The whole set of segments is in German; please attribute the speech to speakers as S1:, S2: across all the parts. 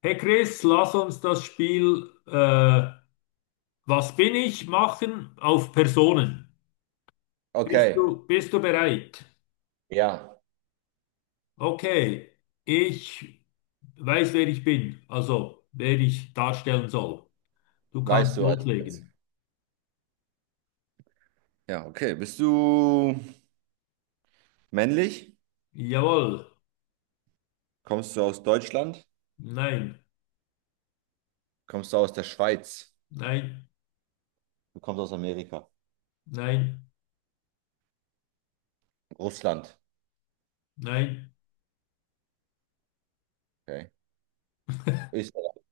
S1: Hey Chris, lass uns das Spiel was bin ich machen auf Personen.
S2: Okay,
S1: Bist du bereit?
S2: ja,
S1: Okay, ich weiß, wer ich bin, also wer ich darstellen soll. Du
S2: weißt
S1: kannst
S2: du also jetzt.
S1: loslegen.
S2: Ja, okay. Bist du männlich?
S1: Jawohl,
S2: Kommst du aus Deutschland?
S1: nein,
S2: Kommst du aus der Schweiz?
S1: nein,
S2: Du kommst aus Amerika.
S1: nein,
S2: Russland.
S1: nein.
S2: Okay. Österreich.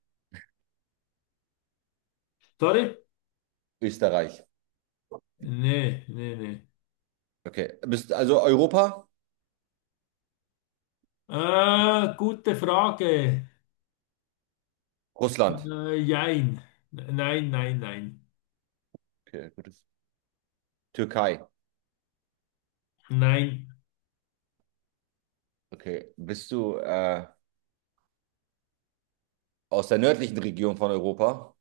S1: Sorry?
S2: Österreich.
S1: Nee, nee, nee.
S2: Okay. Bist also Europa?
S1: Gute Frage.
S2: Russland.
S1: Jein. Nein, nein, nein.
S2: Okay, gutes. Türkei.
S1: Nein.
S2: Okay. Bist du aus der nördlichen Region von Europa?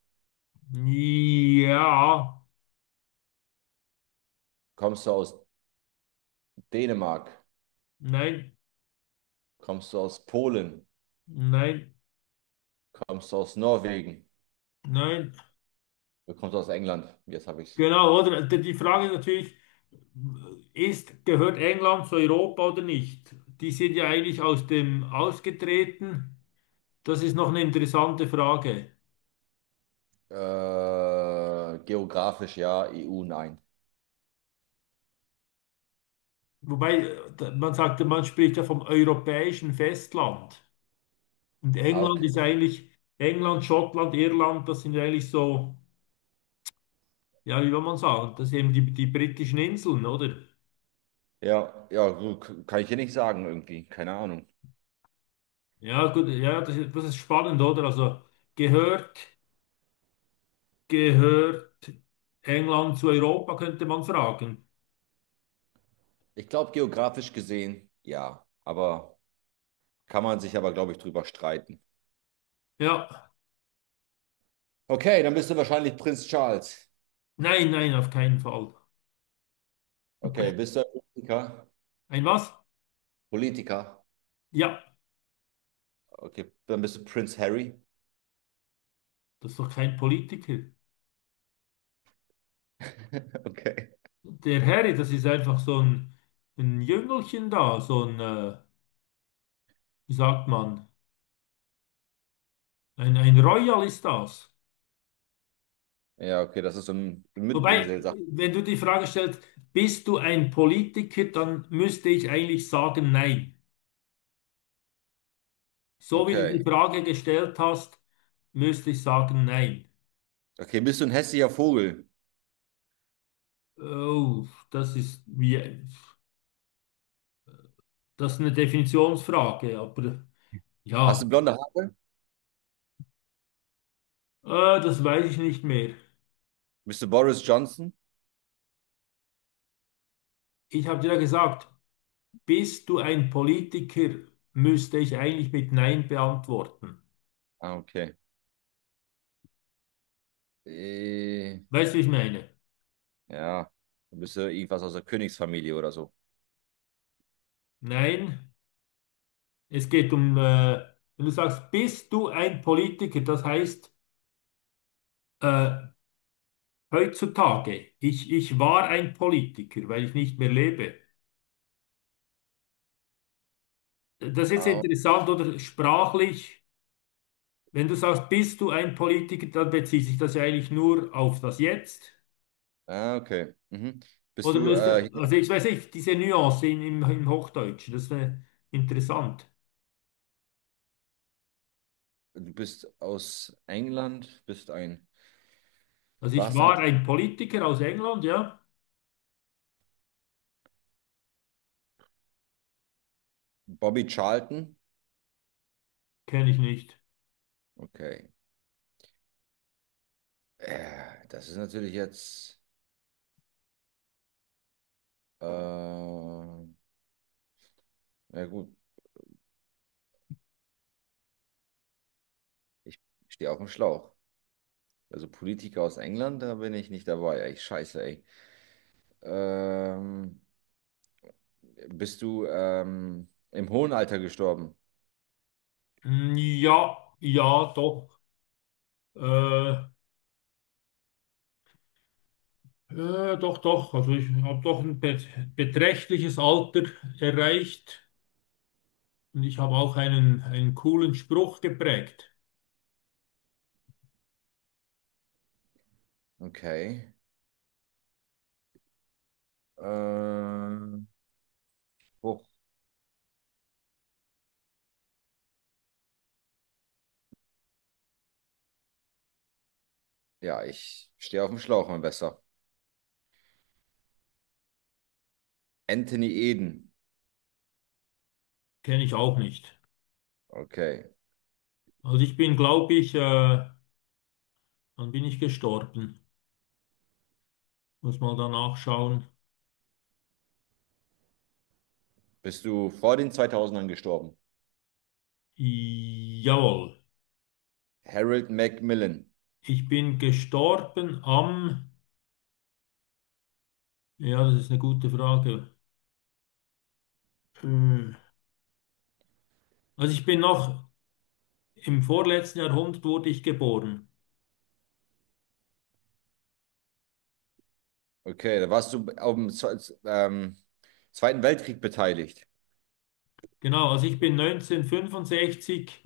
S1: Ja.
S2: Kommst du aus Dänemark?
S1: Nein,
S2: Kommst du aus Polen?
S1: nein,
S2: Kommst du aus Norwegen?
S1: nein.
S2: Du kommst aus England. Jetzt habe ich es.
S1: Genau, oder? Die Frage ist natürlich, ist, gehört England zu Europa oder nicht? Die sind ja eigentlich aus dem ausgetreten. Das ist noch eine interessante Frage.
S2: Geografisch ja, EU nein.
S1: Wobei, man sagt, man spricht ja vom europäischen Festland. Und
S2: Ah,
S1: England ist
S2: okay.
S1: eigentlich, England, Schottland, Irland, das sind ja eigentlich so, ja, wie will man sagen, das sind eben die, die britischen Inseln, oder?
S2: Ja, ja, gut, kann ich hier nicht sagen irgendwie, keine Ahnung.
S1: Ja, gut, ja, das ist spannend, oder? Also gehört. Gehört England zu Europa, könnte man fragen.
S2: Ich glaube, geografisch gesehen, ja, aber kann man sich aber, glaube ich, drüber streiten.
S1: Ja,
S2: Okay, dann bist du wahrscheinlich Prinz Charles.
S1: nein, nein, auf keinen Fall.
S2: Okay, bist du ein Politiker?
S1: Ein was?
S2: Politiker.
S1: Ja,
S2: Okay, dann bist du Prinz Harry.
S1: das ist doch kein Politiker.
S2: Okay.
S1: Der Harry, das ist einfach so ein Jüngelchen da, so ein, wie sagt man, ein Royal ist das.
S2: Ja, okay, das ist so ein
S1: Wobei,
S2: Mitbringsel, sagt.
S1: wenn du die Frage stellst, bist du ein Politiker, dann müsste ich eigentlich sagen, nein. So wie du die
S2: Okay.
S1: Frage gestellt hast, müsste ich sagen, nein.
S2: Okay, bist du ein hässlicher Vogel?
S1: Oh, das ist wie. Das ist eine Definitionsfrage, aber ja,
S2: Hast du blonde Haare?
S1: äh, das weiß ich nicht mehr.
S2: Bist du Boris Johnson?
S1: Ich habe dir ja gesagt, bist du ein Politiker, müsste ich eigentlich mit Nein beantworten.
S2: Ah, okay. Äh,
S1: Weißt du, wie ich meine?
S2: Ja, du bist ja irgendwas aus der Königsfamilie oder so.
S1: Nein, es geht um, wenn du sagst, bist du ein Politiker, das heißt, äh, heutzutage, ich war ein Politiker, weil ich nicht mehr lebe. Das ist
S2: Ah,
S1: interessant oder sprachlich. Wenn du sagst, bist du ein Politiker, dann bezieht sich das ja eigentlich nur auf das Jetzt.
S2: ah, okay. Mhm. Bist
S1: Oder
S2: du, äh,
S1: müsste, also
S2: hier-
S1: ich weiß nicht, diese Nuance im Hochdeutschen, das ist interessant.
S2: Du bist aus England, bist ein,
S1: Also ich
S2: warst ein
S1: war ein Politiker aus England, ja,
S2: Bobby Charlton?
S1: kenne ich nicht.
S2: Okay. Das ist natürlich jetzt, ja gut, ich stehe auf dem Schlauch. Also Politiker aus England, da bin ich nicht dabei. Ey, scheiße, ey. Ähm, Bist du im hohen Alter gestorben?
S1: Hm, ja, ja, doch, äh, doch, doch. Also ich habe doch ein beträchtliches Alter erreicht und ich habe auch einen, einen coolen Spruch geprägt.
S2: Okay. Ähm, Ja, ich stehe auf dem Schlauch, mein Bester. Anthony Eden.
S1: Kenne ich auch nicht.
S2: Okay.
S1: Also ich bin, glaube ich, wann bin ich gestorben? Muss mal danach schauen.
S2: Bist du vor den 2000ern gestorben?
S1: Jawohl.
S2: Harold Macmillan.
S1: Ich bin gestorben am, ja, das ist eine gute Frage. Äh, Also ich bin noch im vorletzten Jahrhundert wurde ich geboren.
S2: Okay, da warst du am Zweiten Weltkrieg beteiligt.
S1: Genau, also ich bin 1965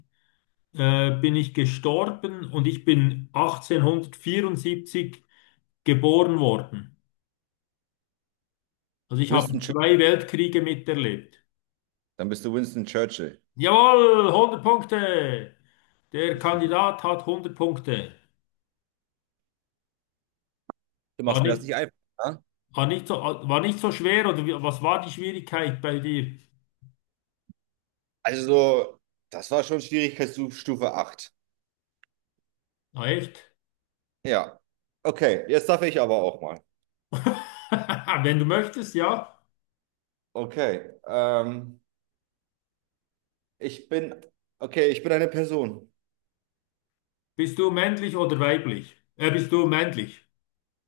S1: bin ich gestorben und ich bin 1874 geboren worden. Also ich habe
S2: Winston Churchill.
S1: zwei Weltkriege miterlebt.
S2: Dann bist du Winston Churchill.
S1: Jawohl, 100 Punkte. Der Kandidat hat 100 Punkte.
S2: Du
S1: War
S2: machst mir das
S1: nicht,
S2: nicht einfach. Ne?
S1: war nicht so schwer oder wie, was war die Schwierigkeit bei dir?
S2: Also, das war schon Schwierigkeitsstufe 8.
S1: Na echt?
S2: Ja. Okay, jetzt darf ich aber auch mal.
S1: Wenn du möchtest, ja.
S2: Okay. Ich bin. Okay, ich bin eine Person.
S1: Bist du männlich oder weiblich? Bist du männlich?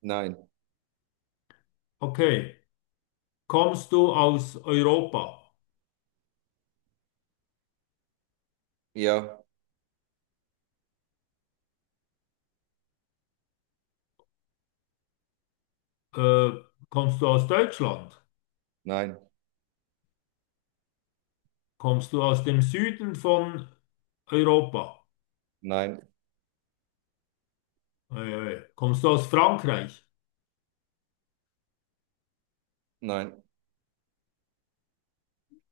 S2: Nein.
S1: Okay. Kommst du aus Europa?
S2: Ja.
S1: Äh, Kommst du aus Deutschland?
S2: Nein.
S1: Kommst du aus dem Süden von Europa?
S2: Nein.
S1: Ei, ei. Kommst du aus Frankreich?
S2: Nein.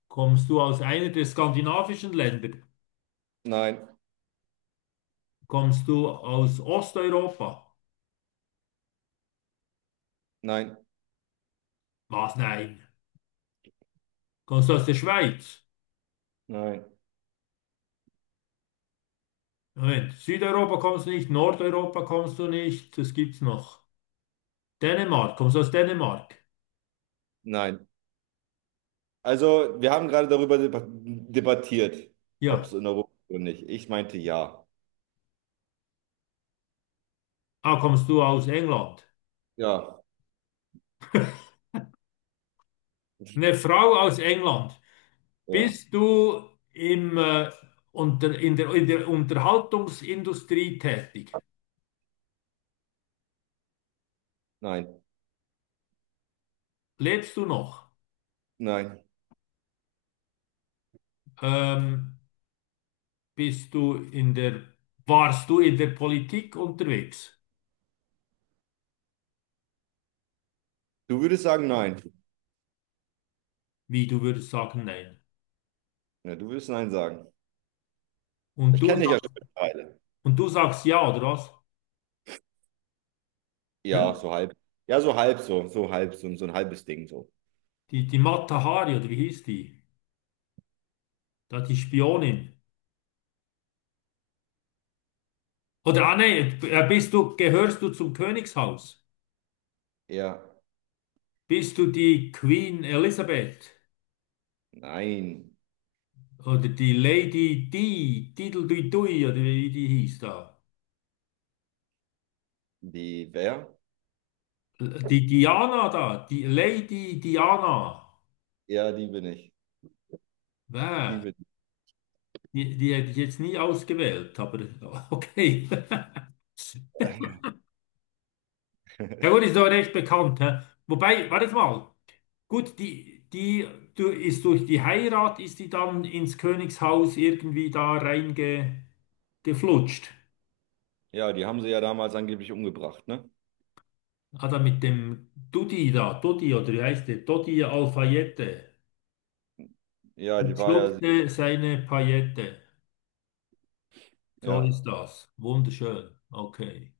S1: Kommst du aus einer der skandinavischen Länder?
S2: Nein,
S1: Kommst du aus Osteuropa?
S2: nein,
S1: Was? Nein. Kommst du aus der Schweiz?
S2: nein,
S1: Moment. Südeuropa kommst du nicht, Nordeuropa kommst du nicht. Das gibt's noch. Dänemark, kommst du aus Dänemark?
S2: nein. Also, wir haben gerade darüber debattiert, ob es
S1: Ja.
S2: in Europa ist oder nicht. Ich meinte ja.
S1: Ah, kommst du aus England?
S2: Ja,
S1: Eine Frau aus England.
S2: ja,
S1: Bist du im, unter, in der Unterhaltungsindustrie tätig?
S2: nein,
S1: Lebst du noch?
S2: nein.
S1: Ähm, bist du in der, warst du in der Politik unterwegs?
S2: Du würdest sagen nein.
S1: Wie, du würdest sagen, nein.
S2: Ja, du würdest nein sagen.
S1: Und
S2: Ich
S1: du,
S2: kenne dich ja
S1: sag-
S2: schon mittlerweile.
S1: und du sagst ja, oder was? Hä?
S2: Ja, so halb. Ja, so halb so, so halb so, so ein halbes Ding so.
S1: Die, die Mata Hari, oder wie hieß die? Da die Spionin. Oder, ah, nee, bist du, gehörst du zum Königshaus?
S2: Ja,
S1: Bist du die Queen Elizabeth
S2: nein.
S1: oder die Lady Di, Diddledui oder wie die hieß da?
S2: Die wer?
S1: Die Diana da, die Lady Diana.
S2: Ja, die bin ich. Die
S1: Wer?
S2: bin
S1: Die, die hätte ich jetzt nie ausgewählt, aber okay.
S2: ich.
S1: Ja gut, ist doch recht bekannt. Hä? Wobei, warte mal. Gut, die, die du, ist durch die Heirat, ist die dann ins Königshaus irgendwie da reingeflutscht.
S2: Ja, die haben sie ja damals angeblich umgebracht, ne?
S1: Ah, da mit dem Dudi da, Dudi oder wie heißt der? Dodi Alfayette
S2: Ja, die
S1: und
S2: war ja,
S1: schluckte seine Paillette. So
S2: ja.
S1: ist das. Wunderschön. Okay.